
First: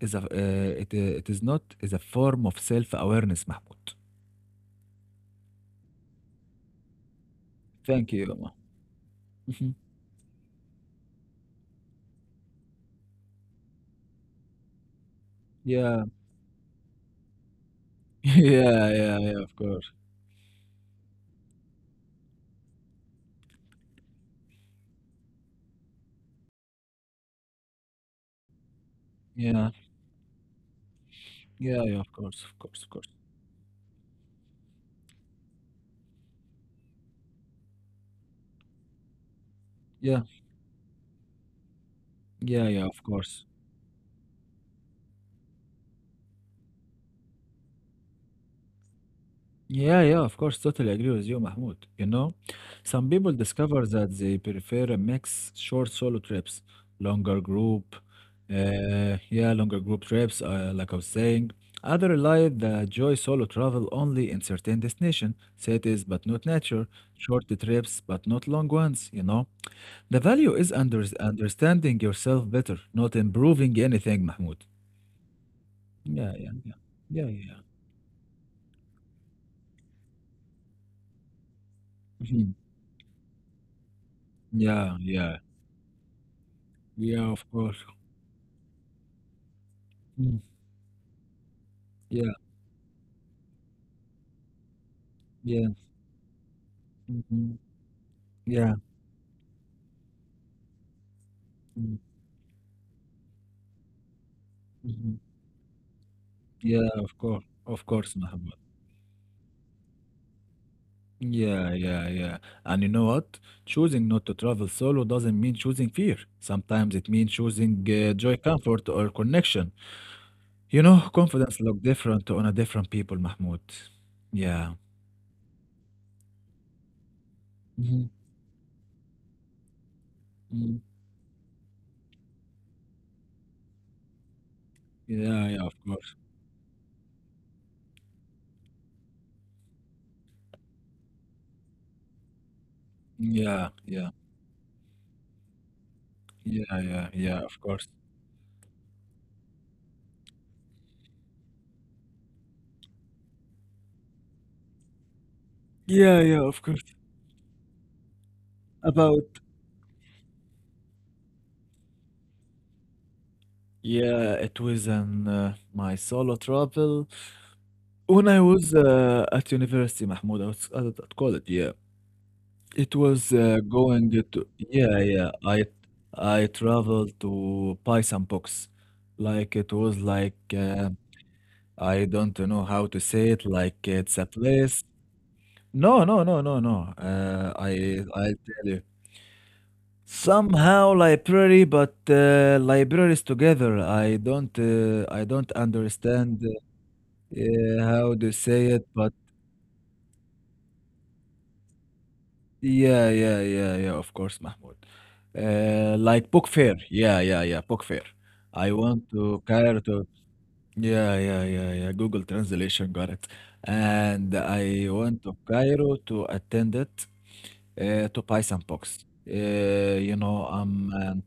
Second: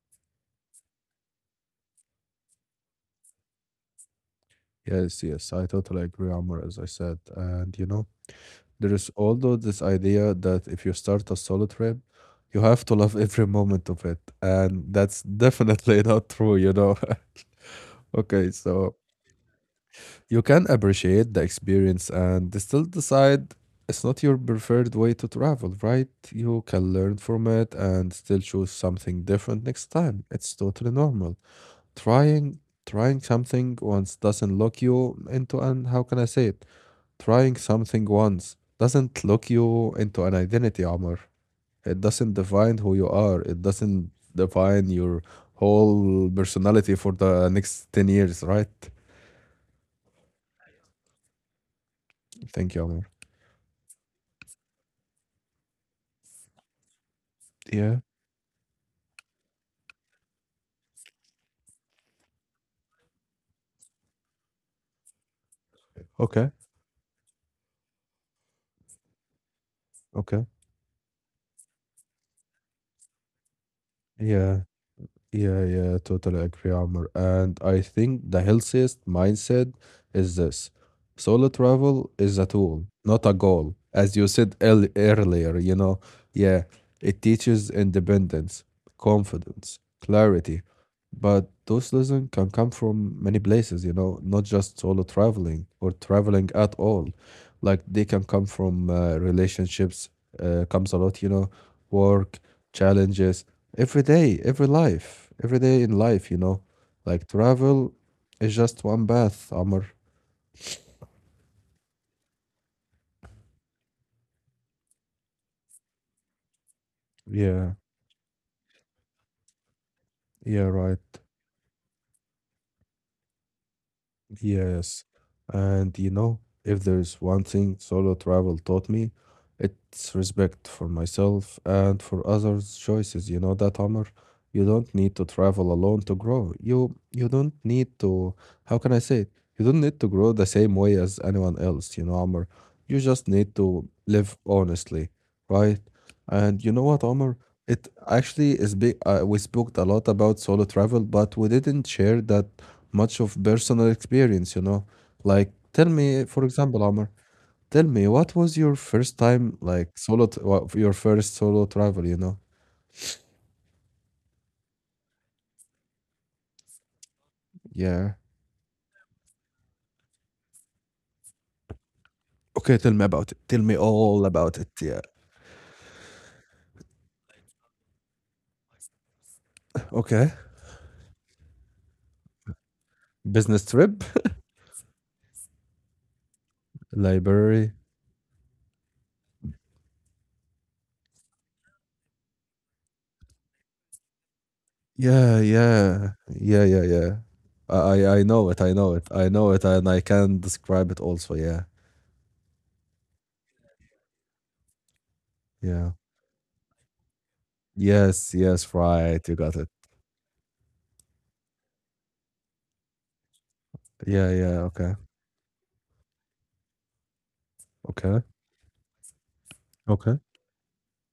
S2: is a it it is not is a form of self-awareness, Mahmoud.
S1: Yes, yes, I totally agree, Amr, as I said. And you know,
S2: Thank you, Omar.
S1: there is also
S2: Mhm.
S1: this idea that if you start a solo trip, you have to love every moment of it. And that's definitely
S2: Yeah,
S1: not true, you know. okay,
S2: yeah,
S1: so
S2: yeah, yeah. Of course.
S1: you can appreciate the experience and still decide it's not your preferred way to travel, right? You can learn from it and still choose something different
S2: Yeah,
S1: next time. It's totally normal.
S2: yeah, yeah. Of course,
S1: Trying
S2: of course, of course.
S1: trying something once doesn't lock you into an how can I say it? Trying something once doesn't lock you
S2: Yeah,
S1: into an identity, Omar. It doesn't
S2: yeah,
S1: define
S2: yeah.
S1: who
S2: Of
S1: you are.
S2: course.
S1: It doesn't define your whole personality for the next 10 years, right?
S2: Yeah, yeah, of course, totally agree with you, Mahmoud. You know,
S1: Thank you, Omar.
S2: some people discover that they prefer a mix short solo trips, longer
S1: Yeah.
S2: group, yeah, longer group trips, like I was saying. Others rely the joy solo travel only in certain destination, cities but not
S1: Okay.
S2: nature, short trips but not long ones, you know. The
S1: Okay.
S2: value is understanding yourself better, not improving anything,
S1: Yeah.
S2: Mahmoud.
S1: Yeah, yeah,
S2: Yeah,
S1: totally
S2: yeah,
S1: agree,
S2: yeah,
S1: Amr.
S2: yeah, yeah.
S1: And I think the healthiest mindset is this. Solo travel is a
S2: Mhm.
S1: tool, not a goal. As you said
S2: Yeah, yeah,
S1: earlier, you know, yeah, it
S2: yeah, of
S1: teaches
S2: course.
S1: independence, confidence,
S2: Mm-hmm.
S1: clarity. But those lessons
S2: Yeah,
S1: can come from many places, you know, not just solo traveling
S2: yeah,
S1: or traveling at all.
S2: mhm,
S1: Like they can come
S2: yeah,
S1: from relationships, comes a lot, you know,
S2: mm,
S1: work, challenges every day, every
S2: mhm.
S1: life, every day in life, you know,
S2: Yeah,
S1: like
S2: of
S1: travel
S2: course, Mahmoud.
S1: is just one bath, Amr.
S2: Yeah, yeah, yeah. And you know what? Choosing not to travel solo doesn't mean choosing fear. Sometimes it means
S1: Yeah,
S2: choosing joy, comfort, or connection.
S1: yeah,
S2: You
S1: right.
S2: know, confidence look different on a different people, Mahmoud. Yeah.
S1: Yes. And you know, if there's one thing
S2: Mhm,
S1: solo travel taught me, it's respect
S2: mhm.
S1: for myself and for others' choices. You know that, Omar? You don't need to
S2: Yeah, yeah,
S1: travel
S2: of
S1: alone
S2: course.
S1: to grow. You don't need to, how can I say it? You don't need to grow the same way as anyone else, you know, Omar. You just need
S2: Yeah,
S1: to
S2: yeah,
S1: live honestly, right? And you
S2: yeah,
S1: know what,
S2: yeah,
S1: Omar?
S2: yeah, of
S1: It
S2: course.
S1: actually is big. We spoke a lot about solo travel, but we didn't share that much of personal experience, you know? Like, tell
S2: Yeah,
S1: me,
S2: yeah,
S1: for
S2: of
S1: example,
S2: course.
S1: Amr, tell me, what was your first
S2: About
S1: time, like, solo, your first solo travel, you know?
S2: yeah, it was an my solo travel.
S1: Yeah.
S2: When I was at university, Mahmoud, I was at college, yeah.
S1: Okay, tell
S2: It
S1: me about
S2: was
S1: it. Tell me
S2: going
S1: all
S2: to,
S1: about it.
S2: yeah,
S1: Yeah.
S2: yeah. I traveled to buy some books. Like it was
S1: Okay.
S2: like I don't know how to say it.
S1: Business
S2: Like
S1: trip,
S2: it's a place. No, no, no, no, no. Uh, I
S1: library.
S2: I tell you. Somehow library, but libraries together. I don't uh, I
S1: Yeah,
S2: don't
S1: yeah,
S2: understand
S1: yeah, yeah, yeah. I
S2: how
S1: I
S2: to
S1: know it.
S2: say
S1: I
S2: it,
S1: know it.
S2: but.
S1: I know it, and I can describe it also. Yeah,
S2: Yeah, yeah, yeah, yeah, of course, Mahmoud.
S1: yeah.
S2: Like book fair. Yeah, yeah, yeah, book fair.
S1: Yes,
S2: I
S1: yes.
S2: want
S1: Right. You
S2: to
S1: got it.
S2: Cairo to yeah, yeah, yeah, yeah. Google translation got it.
S1: Yeah,
S2: And
S1: yeah.
S2: I
S1: Okay,
S2: want to Cairo to attend it to
S1: okay,
S2: buy some books. Uh, you
S1: okay.
S2: know, um, um,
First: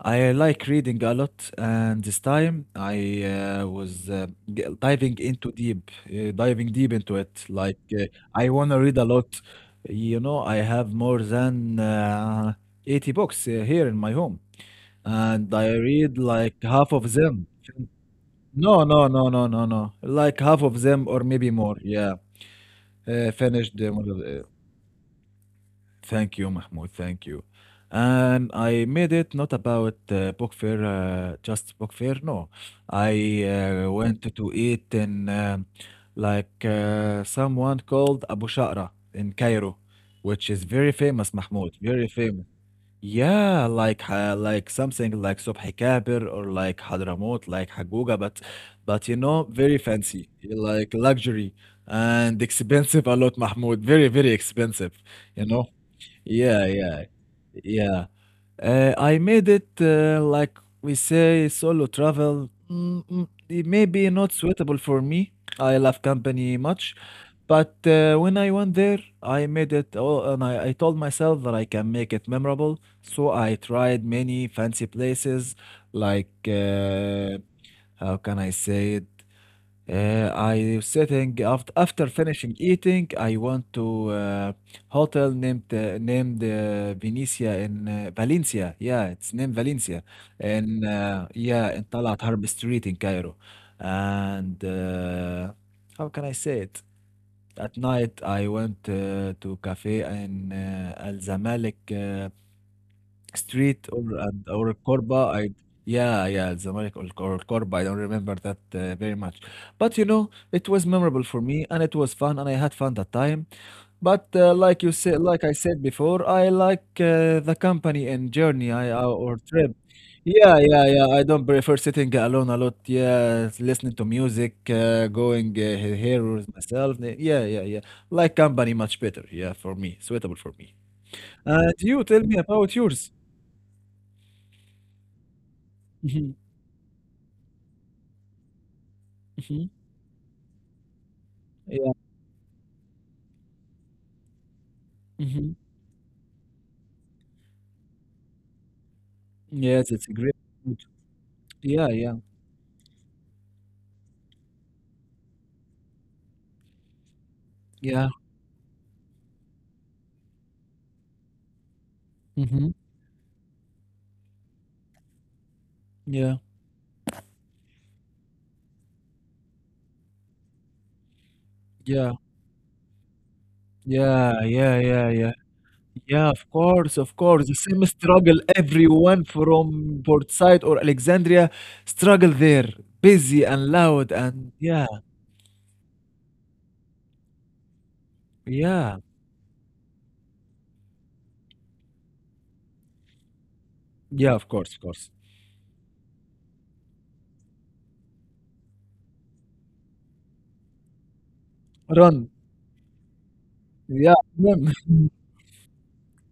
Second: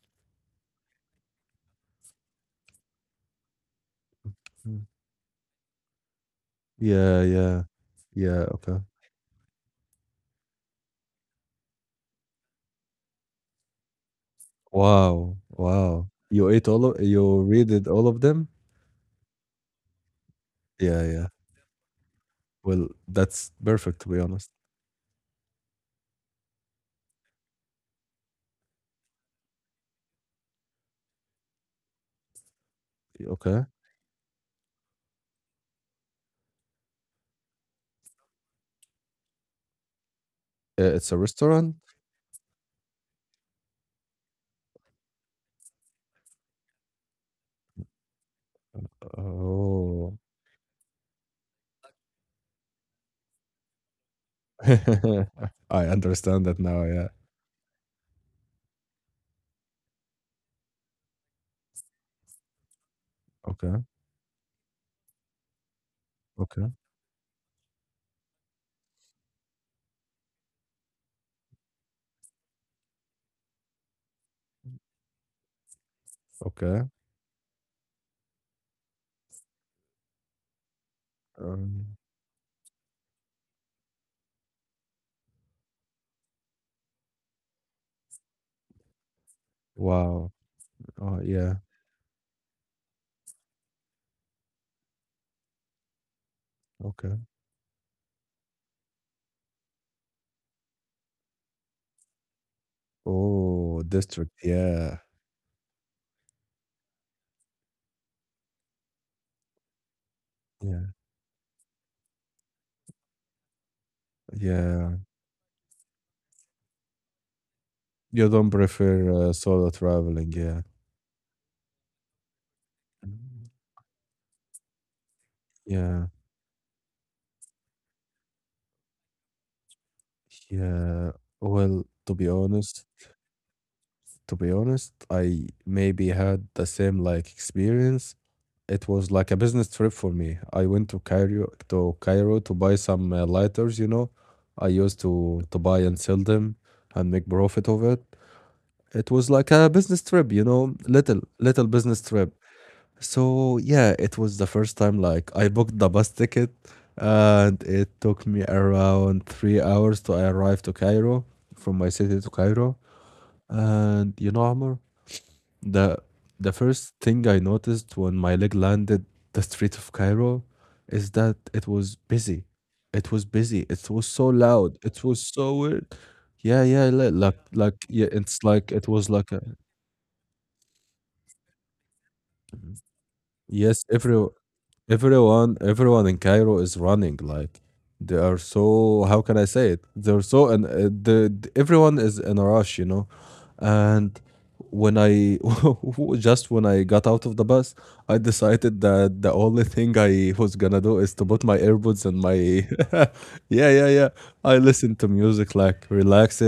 S2: I like reading a lot, and this time I was
S1: Hmm.
S2: diving deep into
S1: Yeah,
S2: it.
S1: yeah.
S2: Like
S1: Yeah,
S2: I want to
S1: okay.
S2: read a lot. You know, I have more than 80 books here in my home,
S1: Wow,
S2: and I
S1: wow.
S2: read
S1: You
S2: like
S1: ate all
S2: half
S1: of
S2: of
S1: you
S2: them.
S1: rated all of them?
S2: No, no, no, no, no, no. Like half of
S1: Yeah,
S2: them,
S1: yeah.
S2: or maybe more. Yeah,
S1: Well, that's
S2: finished
S1: perfect to
S2: them.
S1: be honest.
S2: Thank you, Mahmoud. Thank you. And I made it not about book fair, just book fair. No, I
S1: Okay.
S2: went to eat in like someone called Abu Sha'ra in Cairo, which is very
S1: It's a
S2: famous,
S1: restaurant?
S2: Mahmoud. Very famous. Yeah, like something like Subhi Kabir or like Hadramut, like Haguga, but you know, very
S1: Oh.
S2: fancy, like luxury and expensive a lot, Mahmoud. Very very expensive, you know.
S1: I understand that
S2: Yeah,
S1: now, yeah.
S2: yeah, yeah. I made it like we say solo travel. Mm, mm, it
S1: Okay,
S2: may be not suitable for me. I love
S1: okay,
S2: company much, but when I went there, I made it all, and I told myself that I can make it memorable. So I tried many fancy places, like
S1: okay.
S2: how can I say it? I sitting after
S1: Um,
S2: after finishing eating, I went to hotel named Venetia in Valencia. Yeah, it's named Valencia,
S1: wow.
S2: and
S1: Oh, yeah.
S2: yeah, in Talat Harb Street in Cairo. And how can I say it?
S1: Okay.
S2: At night, I went to cafe in Al Zamalek
S1: Oh,
S2: Street or
S1: district.
S2: and or
S1: Yeah.
S2: Corba. I yeah, yeah, Zamalek or Corba. I don't remember that very much, but you know it
S1: Yeah.
S2: was memorable for me and it was fun and I had fun that time. But
S1: Yeah.
S2: like you said, like I said before, I like the company
S1: You
S2: and
S1: don't
S2: journey
S1: prefer
S2: or
S1: solo
S2: trip.
S1: traveling, yeah.
S2: Yeah, yeah, yeah. I don't prefer sitting alone a lot.
S1: Mm,
S2: Yeah, listening to music, going
S1: yeah.
S2: here with myself. Yeah, yeah, yeah. Like company much better. Yeah, for me, suitable for me.
S1: Yeah, well,
S2: And you tell me about yours.
S1: to be honest, I maybe had the same like experience. It was like a business trip for
S2: Mhm.
S1: me. I went to Cairo
S2: Yeah.
S1: to buy some lighters, you know. I used to buy and
S2: Mhm.
S1: sell them and make profit of it. It was like a business trip,
S2: Yes,
S1: you
S2: it's a
S1: know,
S2: great
S1: little
S2: food.
S1: little business trip.
S2: Yeah, yeah,
S1: So yeah, it was the first time like I booked the bus ticket and it took me
S2: yeah.
S1: around 3 hours to arrive to Cairo from my city to Cairo.
S2: Mhm.
S1: And you know, Amr, the the
S2: Yeah,
S1: first thing I noticed when my leg landed the street of Cairo is that it was busy.
S2: yeah,
S1: It was busy. It was so loud.
S2: yeah,
S1: It
S2: yeah,
S1: was so
S2: yeah, yeah.
S1: weird. Yeah,
S2: Yeah,
S1: yeah,
S2: of
S1: li- like
S2: course, of
S1: like
S2: course. The
S1: yeah,
S2: same
S1: it's like it
S2: struggle
S1: was like a,
S2: everyone from Port Said or Alexandria struggle there. Busy
S1: yes,
S2: and
S1: every
S2: loud and yeah,
S1: everyone everyone in Cairo is running like they are so
S2: yeah,
S1: how can I say it? They're so and everyone is in a rush, you know. And
S2: yeah, of course, of
S1: when
S2: course.
S1: I just when I got out of the bus, I decided that the only thing I was gonna do is to put my earbuds and my
S2: Run.
S1: yeah, yeah, yeah.
S2: Yeah,
S1: I
S2: run.
S1: listened to music like relaxed,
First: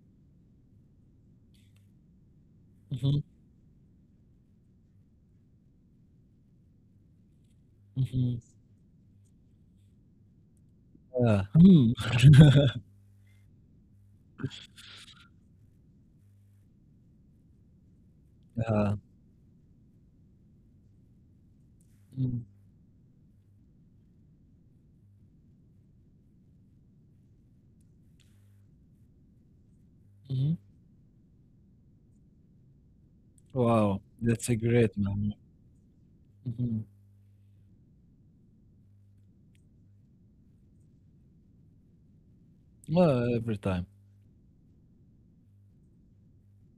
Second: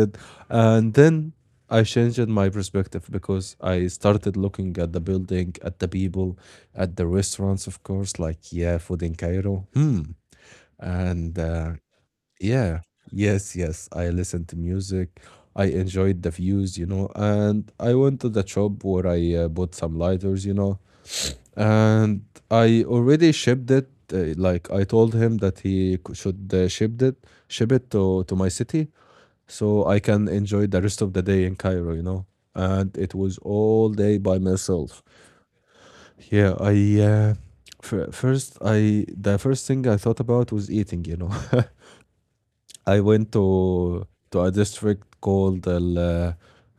S1: and then I changed my perspective
S2: Mhm,
S1: because I started looking at the building, at the people, at the restaurants, of course.
S2: mhm.
S1: Like yeah, food in Cairo. Hmm. And
S2: Yeah. Hmm.
S1: yeah. Yes, yes. I listened to music. I enjoyed the views, you know, and I went to the shop
S2: Yeah.
S1: where I bought some lighters, you know, and
S2: Mm,
S1: I already shipped it. Like I told him that he should ship it to my city, so I can
S2: mhm.
S1: enjoy the rest of the day in Cairo, you know. And it was all
S2: Wow,
S1: day by
S2: that's a great
S1: myself.
S2: man.
S1: Yeah,
S2: Mhm.
S1: I uh, f first I the first thing I thought about was eating, you know. I went
S2: Well, every time.
S1: to a district called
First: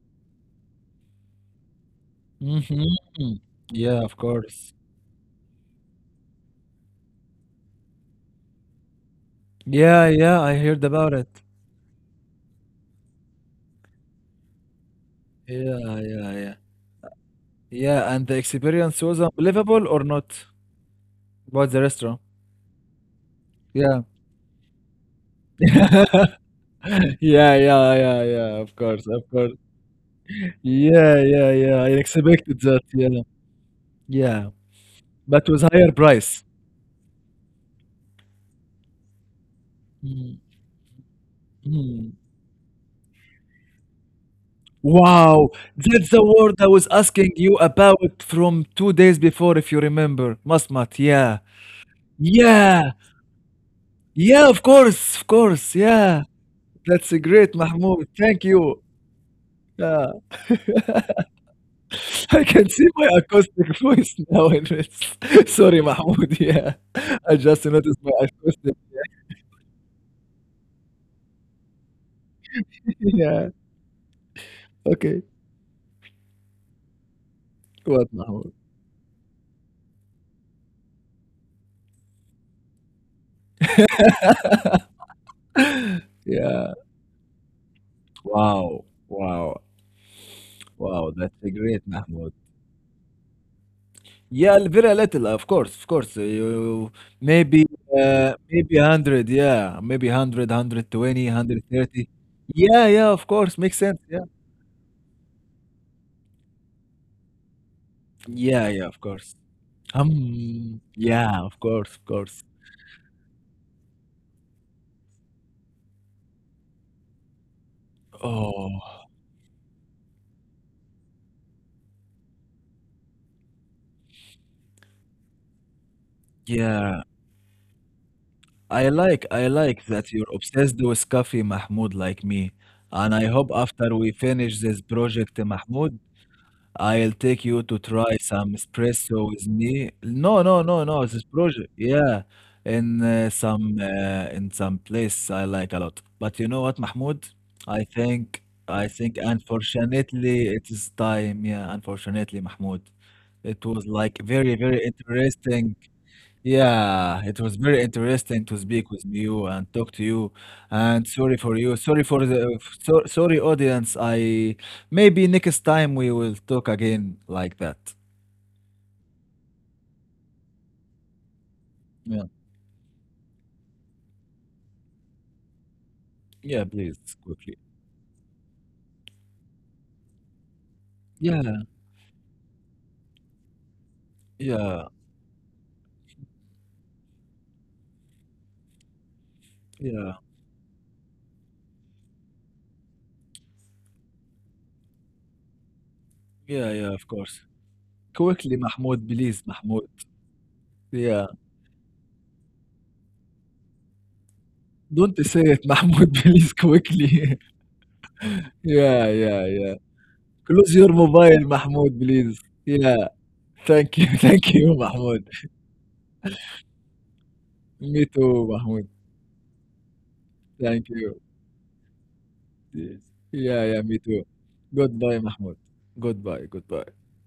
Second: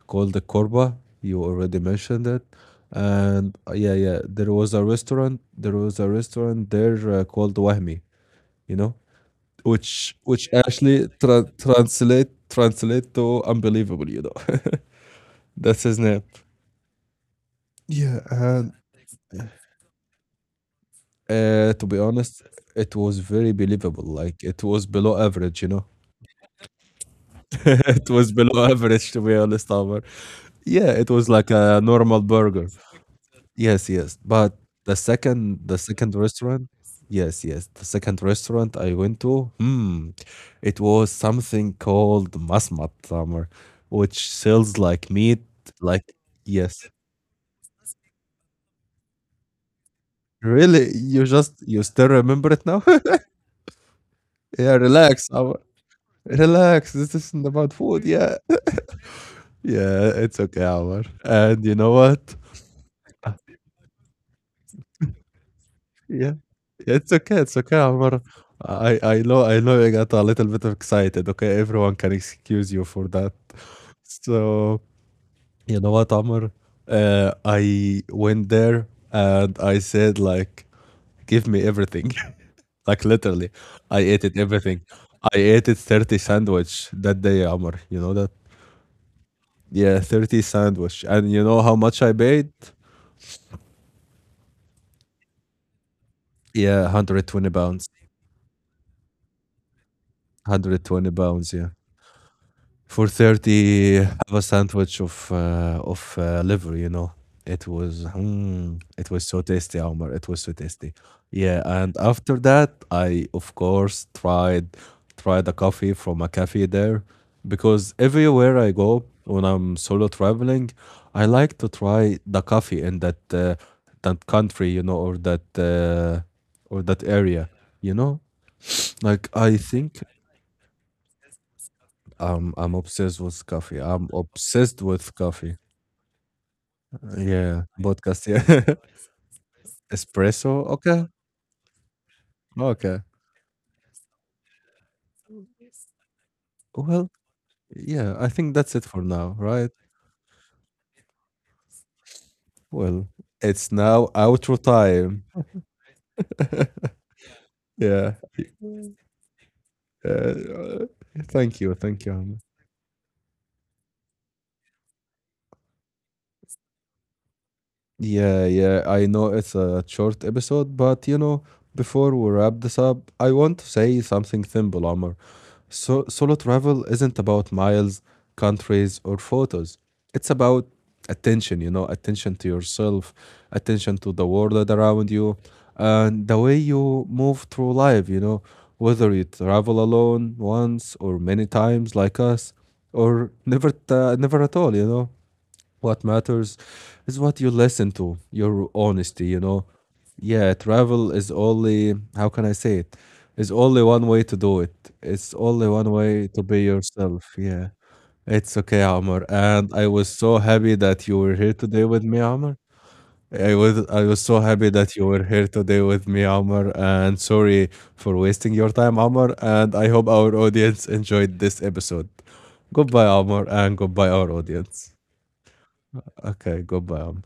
S1: called the Korba. You already mentioned it,
S2: Mhm.
S1: and yeah,
S2: Yeah, of
S1: yeah.
S2: course.
S1: There was a restaurant there called Wahmi. You know,
S2: Yeah,
S1: which
S2: yeah, I heard
S1: actually
S2: about it.
S1: translate to unbelievable. You know, that's his
S2: Yeah,
S1: name.
S2: yeah, yeah. Yeah,
S1: Yeah,
S2: and the
S1: and
S2: experience was unbelievable or not? About the
S1: to be
S2: restaurant.
S1: honest, it was very believable.
S2: Yeah.
S1: Like it was below average. You know,
S2: Yeah, yeah,
S1: it
S2: yeah,
S1: was
S2: yeah,
S1: below
S2: of course,
S1: average to
S2: of
S1: be
S2: course.
S1: honest, Amr. Yeah, it
S2: Yeah,
S1: was
S2: yeah,
S1: like a
S2: yeah. I
S1: normal
S2: expected
S1: burger.
S2: that, yeah.
S1: Yes, yes.
S2: Yeah.
S1: But
S2: But with
S1: the
S2: higher
S1: second
S2: price.
S1: restaurant, yes, yes. The second restaurant I went to, hmm,
S2: Mm,
S1: it was something
S2: mm.
S1: called Masmat Tamer, which sells like meat,
S2: Wow,
S1: like
S2: that's the word I
S1: yes.
S2: was asking you about from 2 days before, if you remember.
S1: Really?
S2: Masmat,
S1: You
S2: yeah.
S1: just you still remember it now?
S2: Yeah. Yeah,
S1: Yeah,
S2: of
S1: relax, Amr.
S2: course, yeah.
S1: Relax.
S2: That's
S1: This
S2: a
S1: isn't
S2: great,
S1: about food.
S2: Mahmoud.
S1: Yeah.
S2: Thank you. Yeah,
S1: Yeah, it's okay, Amr. And you know what?
S2: I can see my acoustic voice now in this. Sorry,
S1: Yeah.
S2: Mahmoud. Yeah,
S1: It's
S2: I
S1: okay. It's
S2: just
S1: okay,
S2: noticed my
S1: Omar.
S2: acoustic.
S1: I I know I know you got a little bit of excited. Okay, everyone can excuse you for that.
S2: Yeah.
S1: So
S2: Okay.
S1: you know what, Omar? I
S2: What,
S1: went
S2: Mahmoud?
S1: there and I said like, give me everything. like literally, I ate it everything. I ate it 30
S2: Yeah.
S1: sandwich that day, Omar. You know that?
S2: Wow. Wow.
S1: Yeah, 30 sandwich.
S2: Wow.
S1: And
S2: That's
S1: you
S2: a
S1: know how
S2: great,
S1: much I
S2: Mahmoud.
S1: paid?
S2: Yeah, very little, of course, of course.
S1: Yeah, one
S2: You
S1: hundred twenty
S2: maybe,
S1: pounds.
S2: maybe 100. Yeah, maybe 100,
S1: one
S2: one
S1: Hundred
S2: hundred
S1: twenty
S2: twenty, one
S1: pounds.
S2: hundred
S1: Yeah.
S2: thirty. Yeah,
S1: For
S2: yeah. Of course, makes
S1: 30
S2: sense. Yeah.
S1: have a sandwich of liver, you know, it was
S2: Yeah,
S1: mm,
S2: yeah. Of
S1: it was
S2: course.
S1: so tasty, Omar, it was so tasty.
S2: Yeah, of
S1: Yeah,
S2: course,
S1: and
S2: of
S1: after
S2: course.
S1: that I of course tried a coffee from a cafe there because everywhere I
S2: Oh,
S1: go when I'm solo traveling I like to try the coffee in that that country, you know, or
S2: yeah.
S1: that area, you know.
S2: I like
S1: Like
S2: I
S1: I
S2: like
S1: think
S2: that you're obsessed with coffee, Mahmoud, like me.
S1: I'm
S2: And
S1: obsessed
S2: I
S1: with
S2: hope
S1: coffee.
S2: after
S1: I'm
S2: we finish this
S1: obsessed with
S2: project,
S1: coffee.
S2: Mahmoud, I'll take you
S1: Yeah,
S2: to try
S1: podcast.
S2: some
S1: Yeah,
S2: espresso with me. No, no,
S1: espresso.
S2: no, no,
S1: Okay,
S2: this project. Yeah.
S1: okay.
S2: In some place I like a lot. But you know what,
S1: Well,
S2: Mahmoud? I
S1: yeah. I
S2: think
S1: think that's
S2: I
S1: it for
S2: think
S1: now, right?
S2: unfortunately it is time. Yeah, unfortunately, Mahmoud.
S1: Well,
S2: It
S1: it's
S2: was
S1: now
S2: like very,
S1: outro
S2: very
S1: time.
S2: interesting. Yeah, it was very
S1: Yeah.
S2: interesting to speak with you and talk to you.
S1: Uh,
S2: And sorry for
S1: Thank you,
S2: you. Sorry
S1: thank you,
S2: for
S1: Ahmed.
S2: so, sorry audience. I Maybe next time we will talk again like that.
S1: Yeah, yeah. I know it's a short episode, but you know, before we
S2: Yeah.
S1: wrap this up, I want to say something simple, Omar. So, solo travel
S2: Yeah,
S1: isn't
S2: please
S1: about
S2: quickly.
S1: miles, countries, or photos. It's about attention, you
S2: Yeah,
S1: know, attention to yourself, attention to the world
S2: yeah,
S1: around you, and the way you move through life, you know, whether you travel
S2: yeah,
S1: alone once or many times like us, or never, never at all, you know. What matters
S2: yeah, yeah, of
S1: is what
S2: course.
S1: you listen to,
S2: Quickly,
S1: your
S2: Mahmoud,
S1: honesty, you
S2: please,
S1: know.
S2: Mahmoud.
S1: Yeah, travel
S2: Yeah.
S1: is only, how can I say it? It's only one way to do it.
S2: Don't
S1: It's
S2: say it,
S1: only one
S2: Mahmoud,
S1: way to
S2: please,
S1: be yourself.
S2: quickly.
S1: Yeah. It's okay,
S2: Yeah,
S1: Amr.
S2: yeah,
S1: And
S2: yeah.
S1: I was so
S2: Close
S1: happy
S2: your
S1: that you were
S2: mobile,
S1: here today
S2: Mahmoud,
S1: with me,
S2: please.
S1: Amr.
S2: Yeah.
S1: I was
S2: Thank
S1: I
S2: you,
S1: was so
S2: thank
S1: happy
S2: you,
S1: that you were
S2: Mahmoud.
S1: here today with me, Amr, and sorry
S2: Me
S1: for
S2: too,
S1: wasting your
S2: Mahmoud.
S1: time, Amr, and I hope our audience
S2: Thank you.
S1: enjoyed this episode.
S2: Yes.
S1: Goodbye, Amr,
S2: Yeah,
S1: and
S2: yeah, me
S1: goodbye
S2: too.
S1: our audience.
S2: Goodbye, Mahmoud. Goodbye,
S1: Okay, goodbye,
S2: goodbye.
S1: Amr.